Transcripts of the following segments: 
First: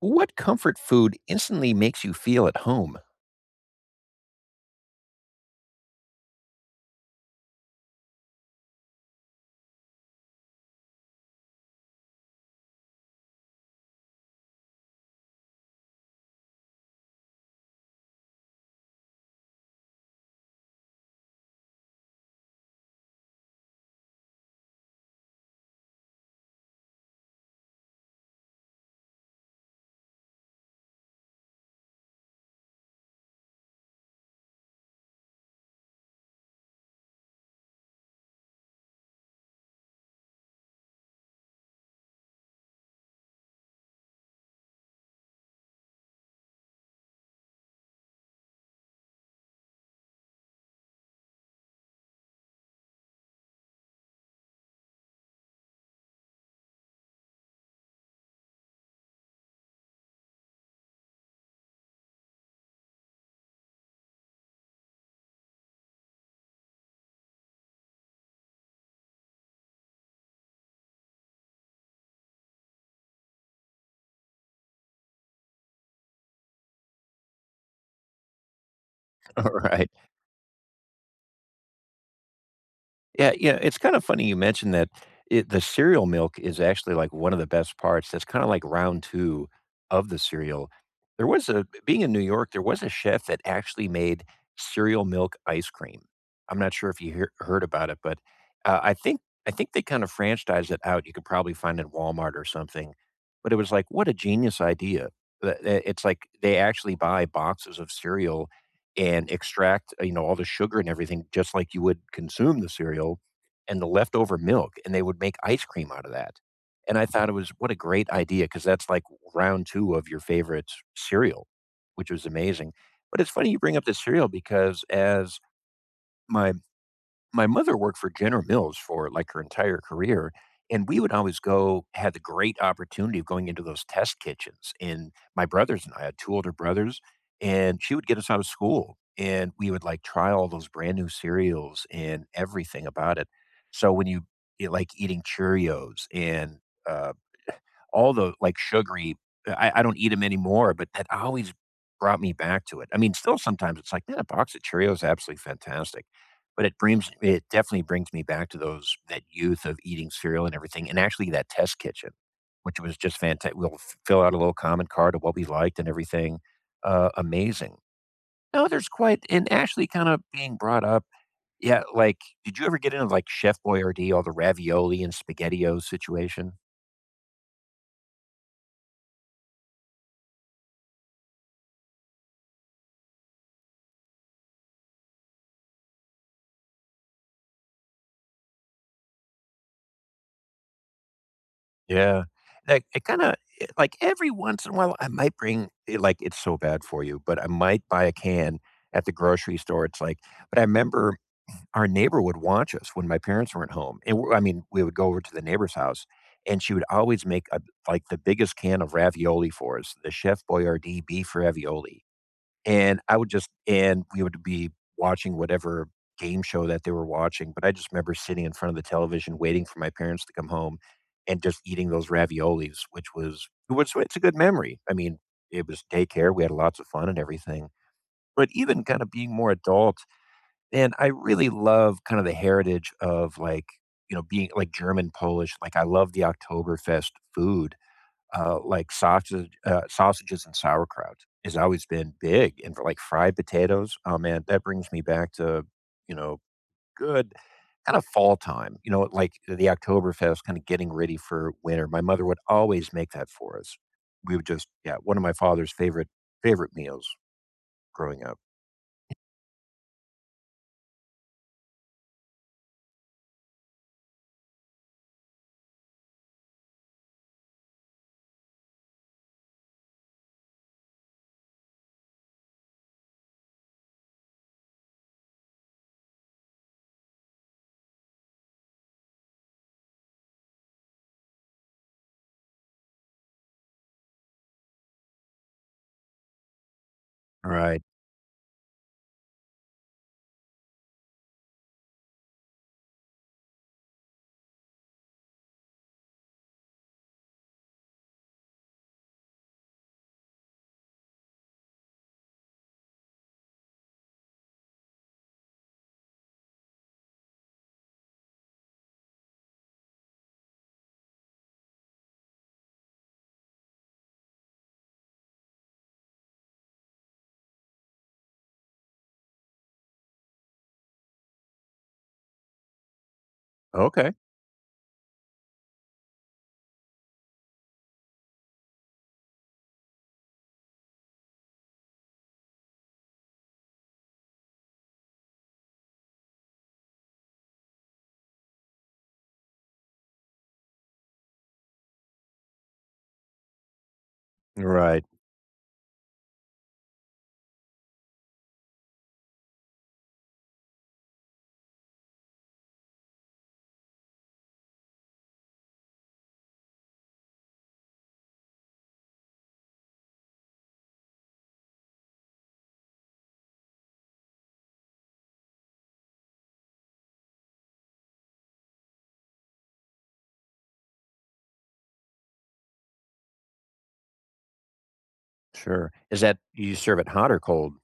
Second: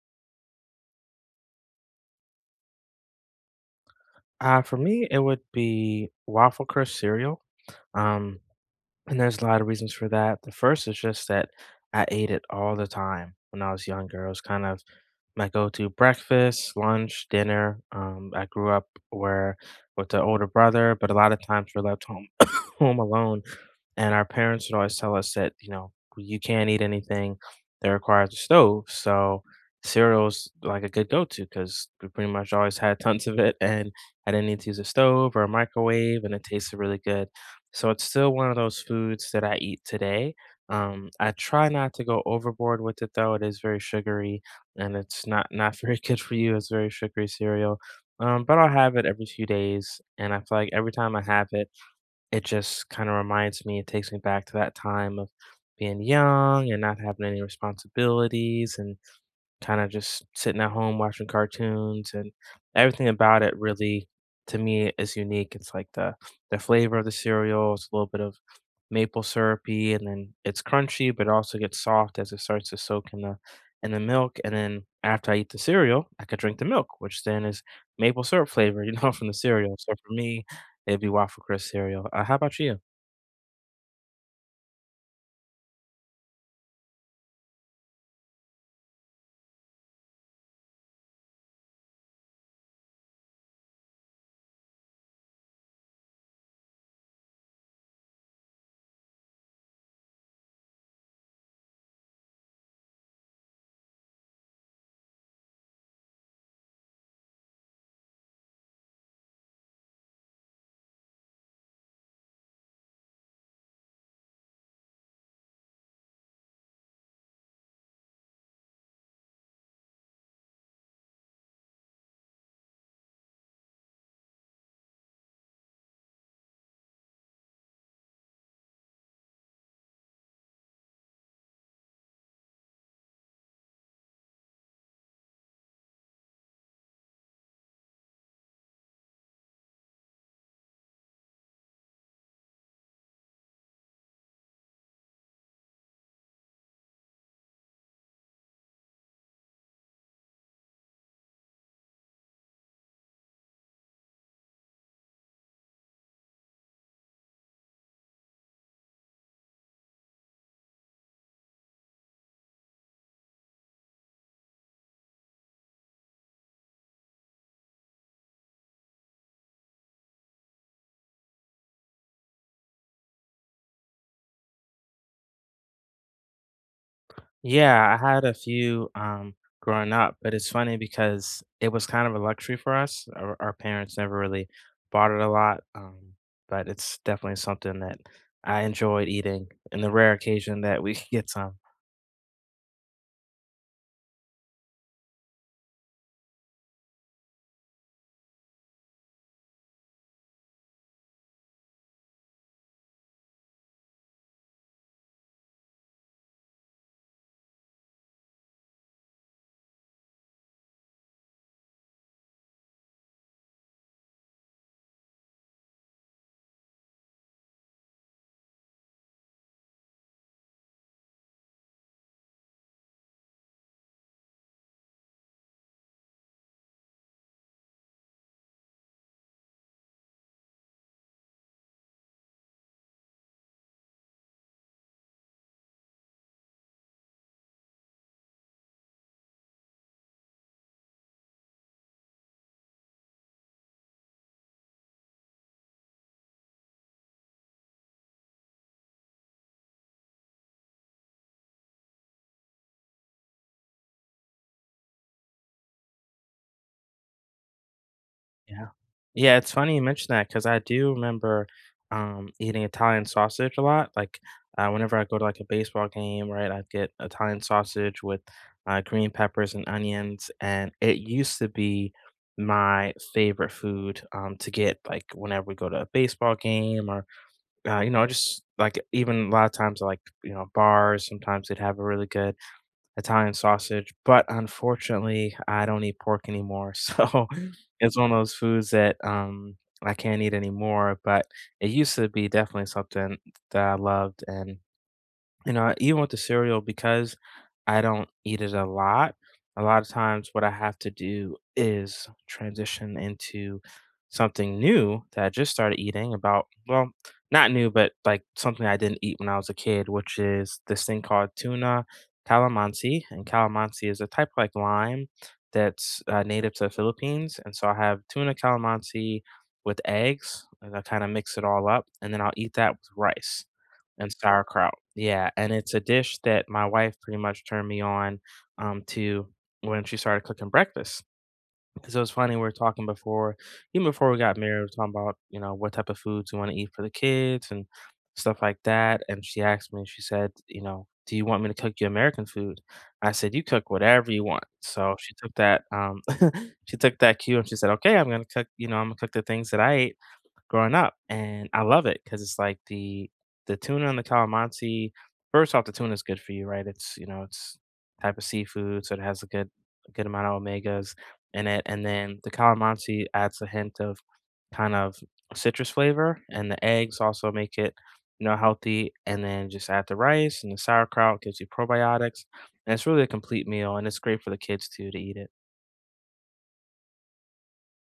What comfort food instantly makes you feel at home? For me, it would be waffle crisp cereal. Um, and there's a lot of reasons for that. The first is just that I ate it all the time when I was younger. It was kind of I go to breakfast, lunch, dinner. I grew up where with an older brother, but a lot of times we're left home home alone, and our parents would always tell us that you know you can't eat anything that requires a stove. So cereal's like a good go-to because we pretty much always had tons of it, and I didn't need to use a stove or a microwave, and it tasted really good. So it's still one of those foods that I eat today. I try not to go overboard with it though; it is very sugary and it's not not very good for you. It's very sugary cereal. But I'll have it every few days, and I feel like every time I have it, it just kind of reminds me. It takes me back to that time of being young and not having any responsibilities, and kind of just sitting at home watching cartoons, and everything about it really to me is unique. It's like the flavor of the cereal. It's a little bit of maple syrupy and then it's crunchy but it also gets soft as it starts to soak in the milk, and then after I eat the cereal, I could drink the milk, which then is maple syrup flavor, you know, from the All cereal. right. So for me, it'd be waffle crisp cereal. How about you? Yeah, it's kind of funny you mentioned that the cereal milk is actually like one of the best parts. That's kind of like round two of the cereal. There was being in New York, there was a chef that actually made cereal milk ice cream. I'm not sure if you heard about it, but uh, I think I think they kind of franchised it out. You could probably find it at Walmart or something. But it was like, what a genius idea! It's like they actually buy boxes of cereal and extract, you know, all the sugar and everything just like you would consume the cereal and the leftover milk, and they would make ice cream out of that. And I thought it was what a great idea because that's like round two of your favorite cereal, which was amazing. But it's funny you bring up the cereal because as my my mother worked for General Mills for like her entire career. And we would always had the great opportunity of going into those test kitchens. And my brothers and I had two older brothers, and she would get us out of school. And we would like try all those brand new cereals and everything about it. So when you like eating Cheerios and uh, all the, like, sugary I don't eat them anymore, but that always brought me back to it. I mean, still sometimes it's like, "Man, a box of Cheerios absolutely fantastic," but it definitely brings me back to those that youth of eating cereal and everything, and actually that test kitchen, which was just fantastic. We'll f fill out a little comment card of what we liked and everything, amazing. No, there's quite and actually kinda being brought up, yeah, like, did you ever get into, like, Chef Boyardee, all the ravioli and SpaghettiOs situation? Yeah, I had a few growing up, but it's funny because it was kind of a luxury for us. Our parents never really bought it a lot, but it's definitely something that I enjoyed eating in the rare occasion that we get some. Yeah. Like, it like, every once in a while, I might bring it like, it's so bad for you, but I might buy a can at the grocery store. It's like, but I remember our neighbor would watch us when my parents weren't home, and I mean, we would go over to the neighbor's house, and she would always make, like, the biggest can of ravioli for us, the Chef Boyardee beef ravioli. And I would just and we would be watching whatever game show that they were watching, but I just remember sitting in front of the television waiting for my parents to come home and just eating those raviolis, which was it's a good memory. I mean, it was daycare, we had lots of fun and everything. But even kind of being more adult, and I really love kind of the heritage of like, you know, being like German, Polish, like I love the Oktoberfest food, like sausage, sausages and sauerkraut has always been big, and for like fried potatoes, oh man, that brings me back to, you know, good kind of fall time, you know, like the Oktoberfest, kind of getting ready for winter. My mother would always make that for us. We would just, yeah, one of my father's favorite meals growing up. Yeah. Yeah, it's funny you mention that because I do remember, eating Italian sausage a lot, like, whenever I go to, like, a baseball game, right, I'd get Italian sausage with, green peppers and onions, and it used to be my favorite food, to get, like, whenever we go to a baseball game or, you know, just, like, even a lot of times, like, you know, bars, sometimes they'd have a really good Italian sausage, but unfortunately, I don't eat pork anymore, so Right. it's one of those foods that, I can't eat anymore, but it used to be definitely something that I loved, and you know, even with the cereal, because I don't eat it a lot of times what I have to do is transition into something new that I just started eating about, well, not new, but like something I didn't eat when I was a kid, which is this thing called tuna calamansi. And calamansi is a type of like lime that's native to the Philippines. And so I have tuna calamansi with eggs, and I kind of mix it all up, and then I'll eat that with rice. And Okay. sauerkraut, yeah, and it's a dish that my wife pretty much turned me on, to when she started cooking breakfast. Because it was funny, we were talking before even before we got married, we were talking about, you know, what type of foods we wanna eat for the kids and stuff like that, and she asked me, she said, you know, "Do you want me to cook you American food?" I said, "You cook whatever you want." So Right. she took that, she took that cue and she said, "Okay, I'm gonna cook, you know, Imma cook the things that I ate" growing up, and I love it because it's like the tuna and the calamansi first off, the tuna is good for you, right? It's, you know, it's type of seafood, so it has a good amount of omegas in it, and then the calamansi adds a hint of kind of citrus flavor, and the eggs also make it, you know, healthy, and then just add the rice and the sauerkraut, gives you probiotics, and it's really a complete meal, and it's great for the kids too to eat it. Sure. Is that, you serve it hot or cold?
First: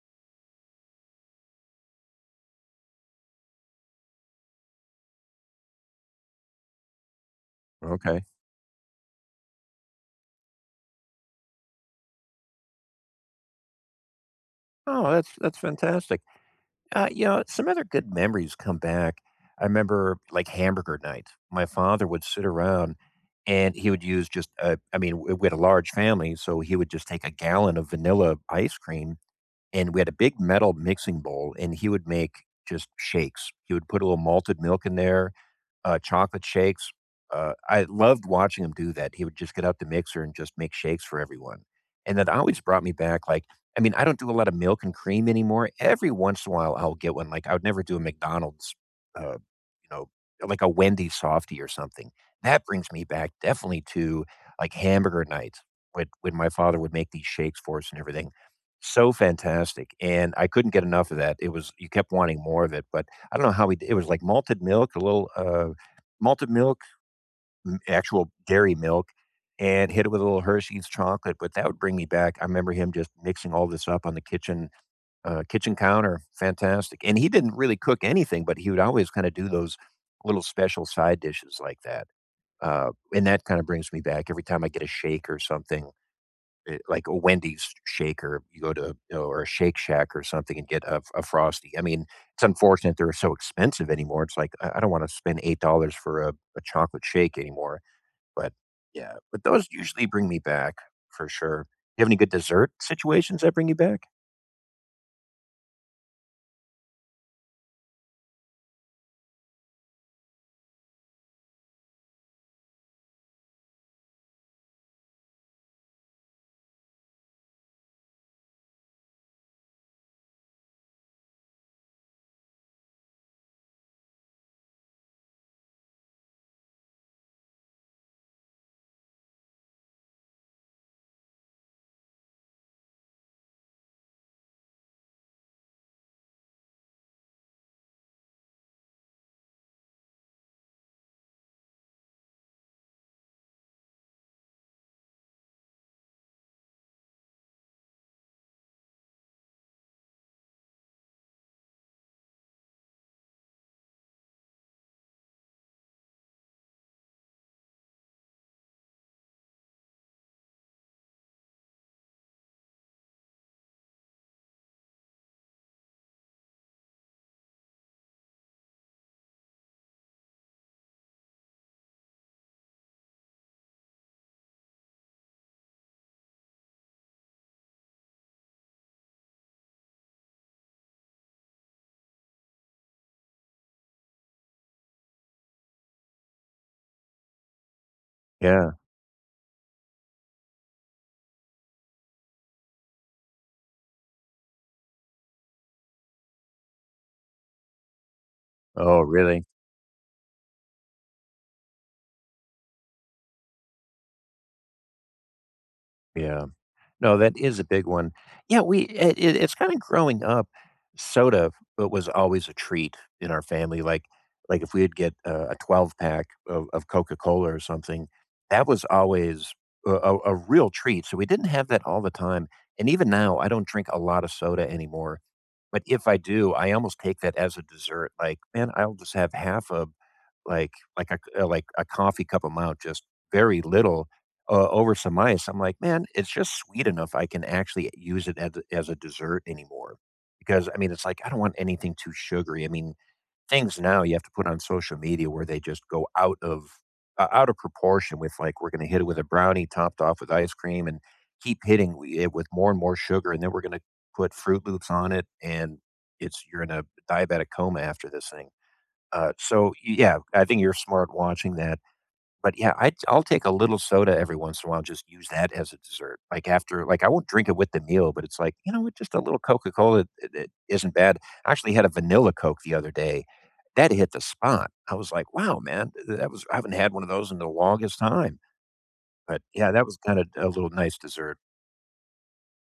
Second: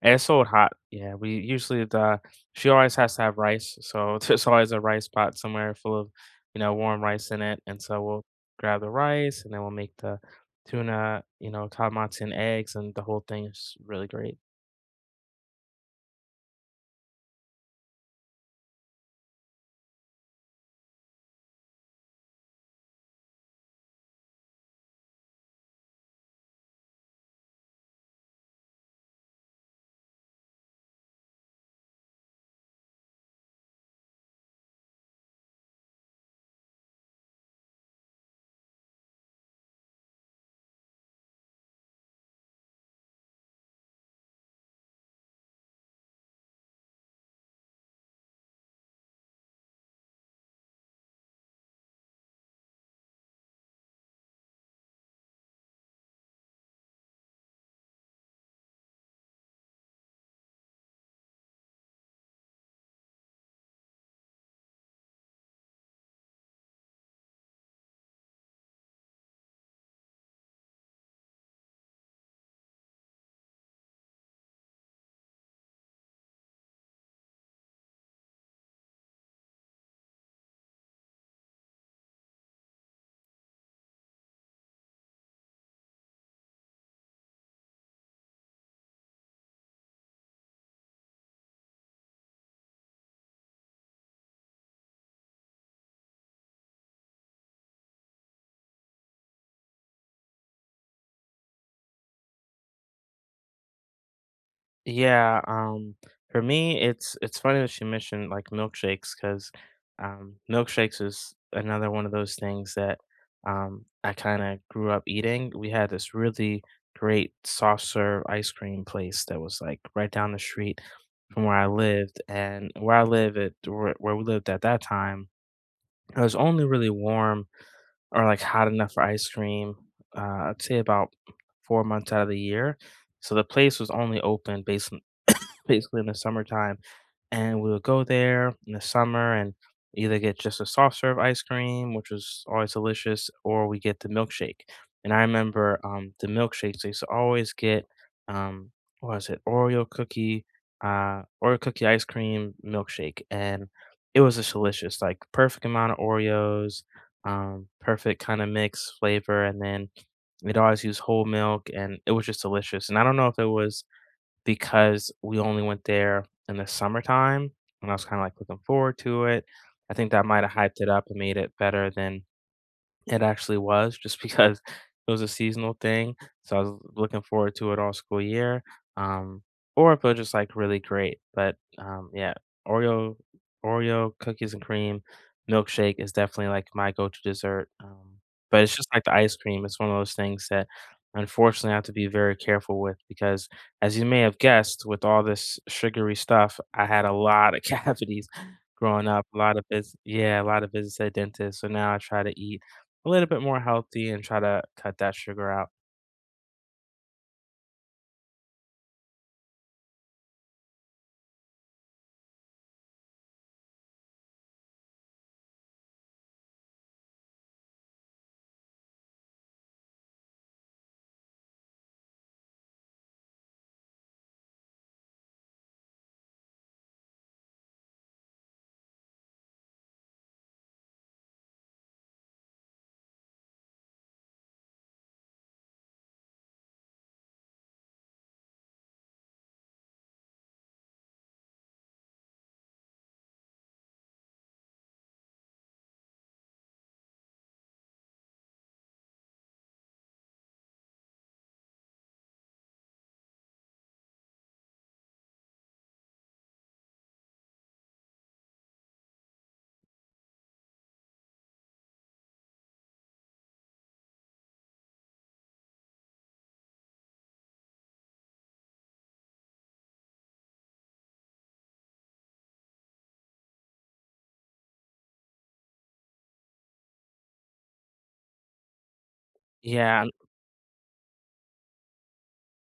And it's so hot. Yeah, we usually the she always has to have rice, so there's always a rice pot somewhere full of, you know, warm rice in it, and so Okay. we'll grab the rice, and then we'll make the tuna, you know, kamatsu and eggs, and the whole thing is really great. Oh, that's fantastic. You know, some other good memories come back. I remember like hamburger night. My father would sit around and he would use just, I mean, we had a large family, so he would just take a gallon of vanilla ice cream, and we had a big metal mixing bowl and he would make just shakes. He would put a little malted milk in there, chocolate shakes. I loved watching him do that. He would just get out the mixer and just make shakes for everyone. And that always brought me back. Like, I mean, I don't do a lot of milk and cream anymore. Every once in a while, I'll get one. Like, I would never do a McDonald's, you know, like a Wendy's softie or something. That brings me back definitely to like hamburger nights when, my father would make these shakes for us and everything. So fantastic. And I couldn't get enough of that. It was, you kept wanting more of it, but I don't know how it was like malted milk, a little, malted milk, actual dairy milk, and hit it with a little Hershey's chocolate. But that would bring me back. I remember him just mixing all this up on the kitchen, kitchen counter. Fantastic. And he didn't really cook anything, but he would always kind of do those little special side dishes like that. And that kind of brings me back every time I get a shake or something, like a Wendy's shaker, you go to, you know, or a Shake Shack or something and get a Frosty. I mean, it's unfortunate they're so expensive anymore. It's like, I don't want to spend $8 for a chocolate shake anymore. But yeah, but those usually bring me back for sure. You have any good dessert situations that bring you back? Yeah, for me, it's funny that you mentioned like milkshakes because milkshakes is another one of those things that I kind of grew up eating. We had this really great soft serve ice cream place that was like right down the street from where I lived, and where I live at where we lived at that time, it was only really warm or like hot enough for ice cream. I'd say about 4 months out of the year. So the place was only open basically in the summertime. And we would go there in the summer and either get just a soft serve ice cream, which was always delicious, or we get the milkshake. And I remember the milkshakes, they used to always get, um, what was it, Oreo cookie, Oreo cookie ice cream milkshake. And it was just delicious, like perfect amount of Oreos, perfect kind of mix flavor. And then they'd always use whole milk and it was just delicious. And I don't know if it was because we only went there in the summertime, and I was kinda, like, looking forward to it. I think that might have hyped it up and made it better than it actually was just because it was a seasonal thing, so I was looking forward to it all school year, um, or if it was just, like, really great, but, yeah, Oreo Oreo cookies and cream milkshake is definitely, like, my go-to dessert, but Yeah. it's just like the ice cream, it's one of those things that unfortunately I have to be very careful with because as you may have guessed, with all this sugary stuff, I had a lot of cavities Oh, growing up, a really? lot of vis yeah, a lot of visits to the dentist, so now I try to eat a little bit more healthy and try to cut that sugar out. Yeah. No, that is a big one. Yeah, we it's kind of growing up. Soda but was always a treat in our family. Like if we'd get a 12 pack of Coca Cola or something, that was always a real treat. So we didn't have that all the time. And even now, I don't drink a lot of soda anymore. But if I do, I almost take that as a dessert. Like, man, I'll just have half a like like like a coffee cup amount, just very little, over some ice, I'm like, "Man, it's just sweet enough I can actually use it as a dessert anymore." Because, I mean, it's like, I don't want anything too sugary. I mean, things now you have to put on social media where they just go out of o out of proportion with, like, we're gonna hit it with a brownie topped off with ice cream and keep hitting wi it with more and more sugar, and then we're gonna put Fruit Loops on it, and it's you're in a diabetic coma after this thing. So, y yeah, I think you're smart watching that. But yeah, I'll take a little soda every once in a while, just use that as a dessert. Like after like I won't drink it with the meal, but it's like, you know, just a little Coca-Cola, it isn't bad. I actually had a vanilla Coke the other day. That hit the spot. I was like, wow, man, that was I haven't had one of those in the longest time. But yeah, that was Yeah, kind of a little nice dessert.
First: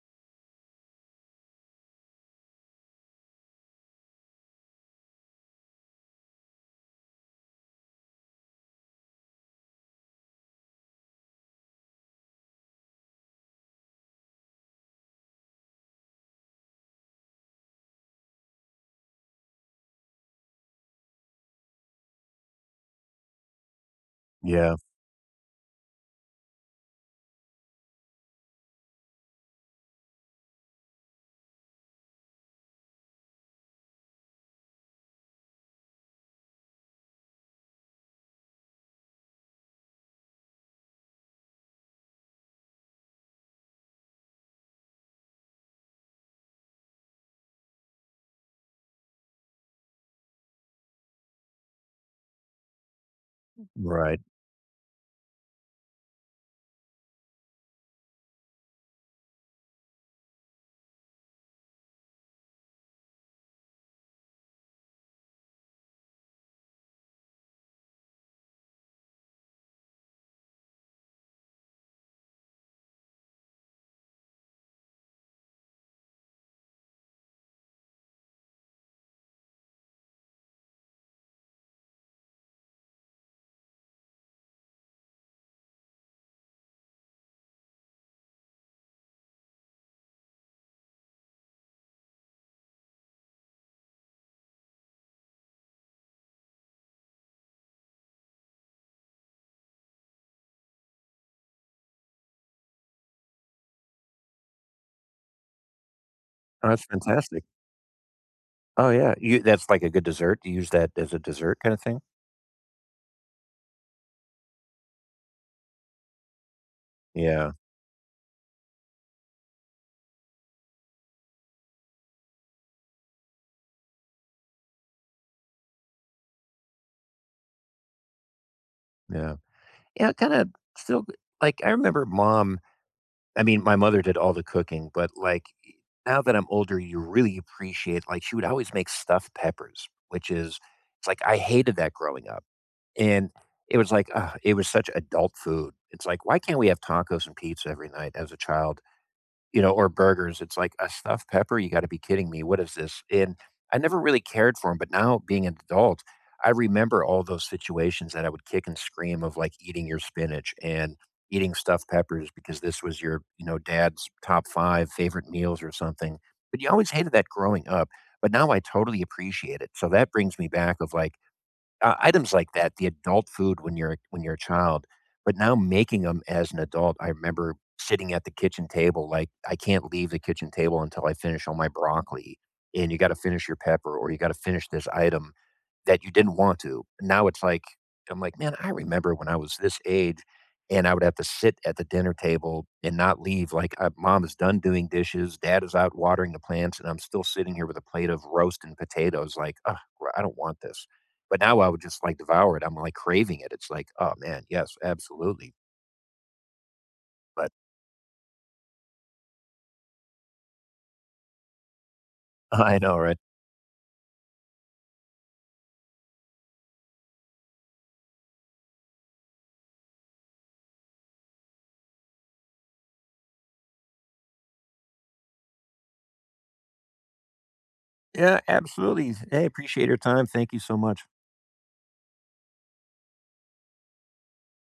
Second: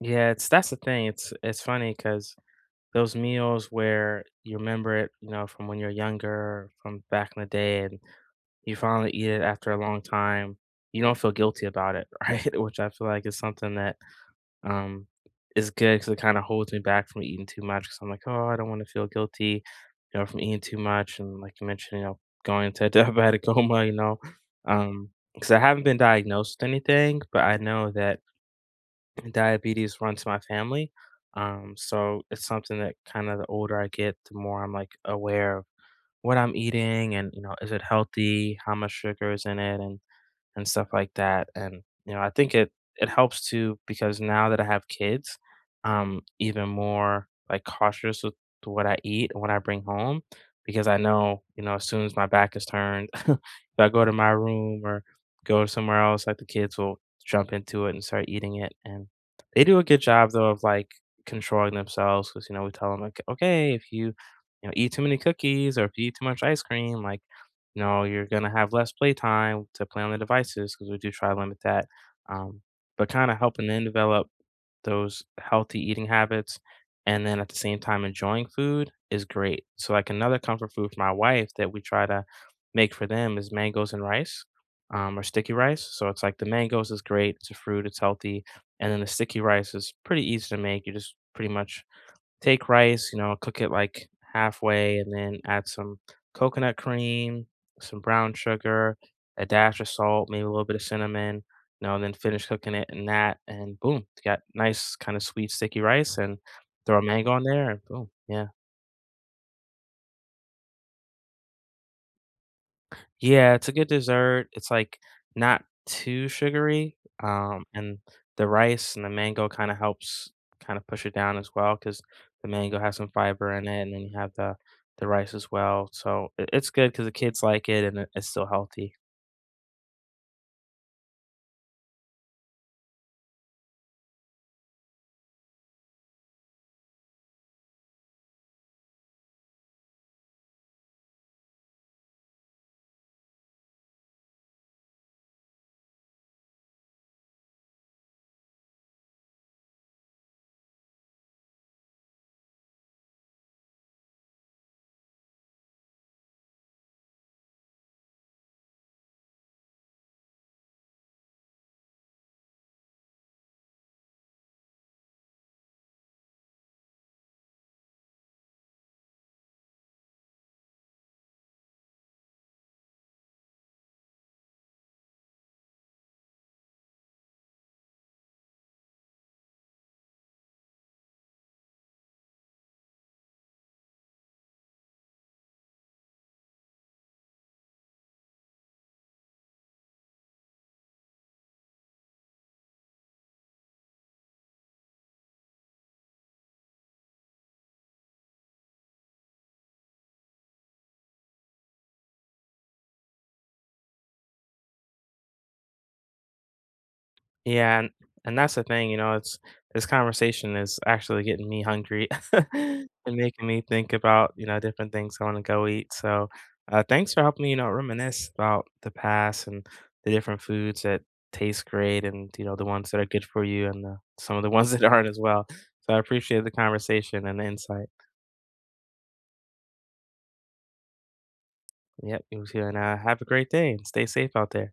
yeah, it's that's the thing, it's funny because those meals where you remember it, you know, from when you're younger, from back in the day, and you finally eat it after a long time, you don't feel guilty about it, right? Which I feel like is something that Um, is good because it kinda holds me back from eating too much. Because 'cause I'm like, "Oh, I don't wanna feel guilty, you know, from eating too much," and like you mentioned, you know, going into a diabetic coma, you know? Yeah, Because I haven't been diagnosed with anything, but I know that diabetes runs my family, so it's something that kinda the older I get, the more I'm, like, aware of what I'm eating and, you know, is it healthy, how much sugar is in it, and stuff like that. And you know, I think it helps too because now that I have kids, I'm even more like cautious with what I eat and what I bring home because I know you know as soon as my back is turned, if I go to right. my room or go somewhere else, like the kids will jump into it and start eating it. And they do a good job though of like controlling themselves because you know we tell them like, okay, if you you know eat too many cookies or if you eat too much ice cream, like no, you're gonna have less play time to play on the devices because we do try to limit that, um, but kinda helping them develop those healthy eating habits and then at the same time enjoying food is great. So, like, another comfort food for my wife that we try to make for them is mangoes and rice, or sticky rice. So, it's like the mangoes is great, it's a fruit, it's healthy, and then the sticky rice is pretty easy to make. You just pretty much take rice, you know, cook it like halfway and then add some coconut cream, some brown sugar, a dash of salt, maybe a little bit of cinnamon, you know, and then finish cooking it in that and boom, you got nice kind of sweet sticky rice and Oh, that's throw a mango on fantastic. there and boom. Yeah. Oh yeah, you that's like a good dessert. You use that as a dessert kind of thing. Yeah, it's a good dessert. It's, like, not too sugary, Yeah, and the rice and the mango kinda helps kinda push it down as well. Because the mango has some fiber in it, and then you have the rice as well, so I it's good because the kids like it and it's still healthy. yeah, yeah. Kind of still like I remember mom. I mean, my mother did all the cooking, but, like, e now that I'm older, you really appreciate like, she would always make stuffed peppers, which is it's like, I hated that growing up, and it was like, ugh, it was such adult food. It's like, why can't we have tacos and pizza every night as a child? You know, or burgers. It's like a stuffed pepper. You got to be kidding me. What is this? And I never really cared for them, but now being an adult, I remember all those situations that I would kick and scream of like eating your spinach and eating stuffed peppers because this was your, you know, dad's top 5 favorite meals or something. But you always hated that growing up. But now I totally appreciate it. So that brings me back of like, items like that, the adult food when you're a child, but now making them as an adult, I remember sitting at the kitchen table, like, I can't leave the kitchen table until I finish all my broccoli, and you gotta finish your pepper, or you gotta finish this item, that you didn't want to. Now it's like I'm like, "Man, I remember when I was this age, and I would have to sit at the dinner table and not leave, like, mom is done doing dishes, dad is out watering the plants, and I'm still sitting here with a plate of roast and potatoes, like, oh, I don't want this." But now I would just, like, devour it, I'm, like, craving it, it's like, "Oh, man, yes, absolutely." But Yeah, and that's the thing, you know, it's this conversation is actually getting me hungry I and know, right? making me think about, you know, different things I want to go eat. So, thanks for helping me, you know, reminisce about the past and the different foods that taste great and, you know, the ones that are good for you and the, some of the ones that aren't as well. So I appreciate the conversation and the insight. Yeah, absolutely. Hey, appreciate your time, thank you so much. Yep, you too. And have a great day and stay safe out there.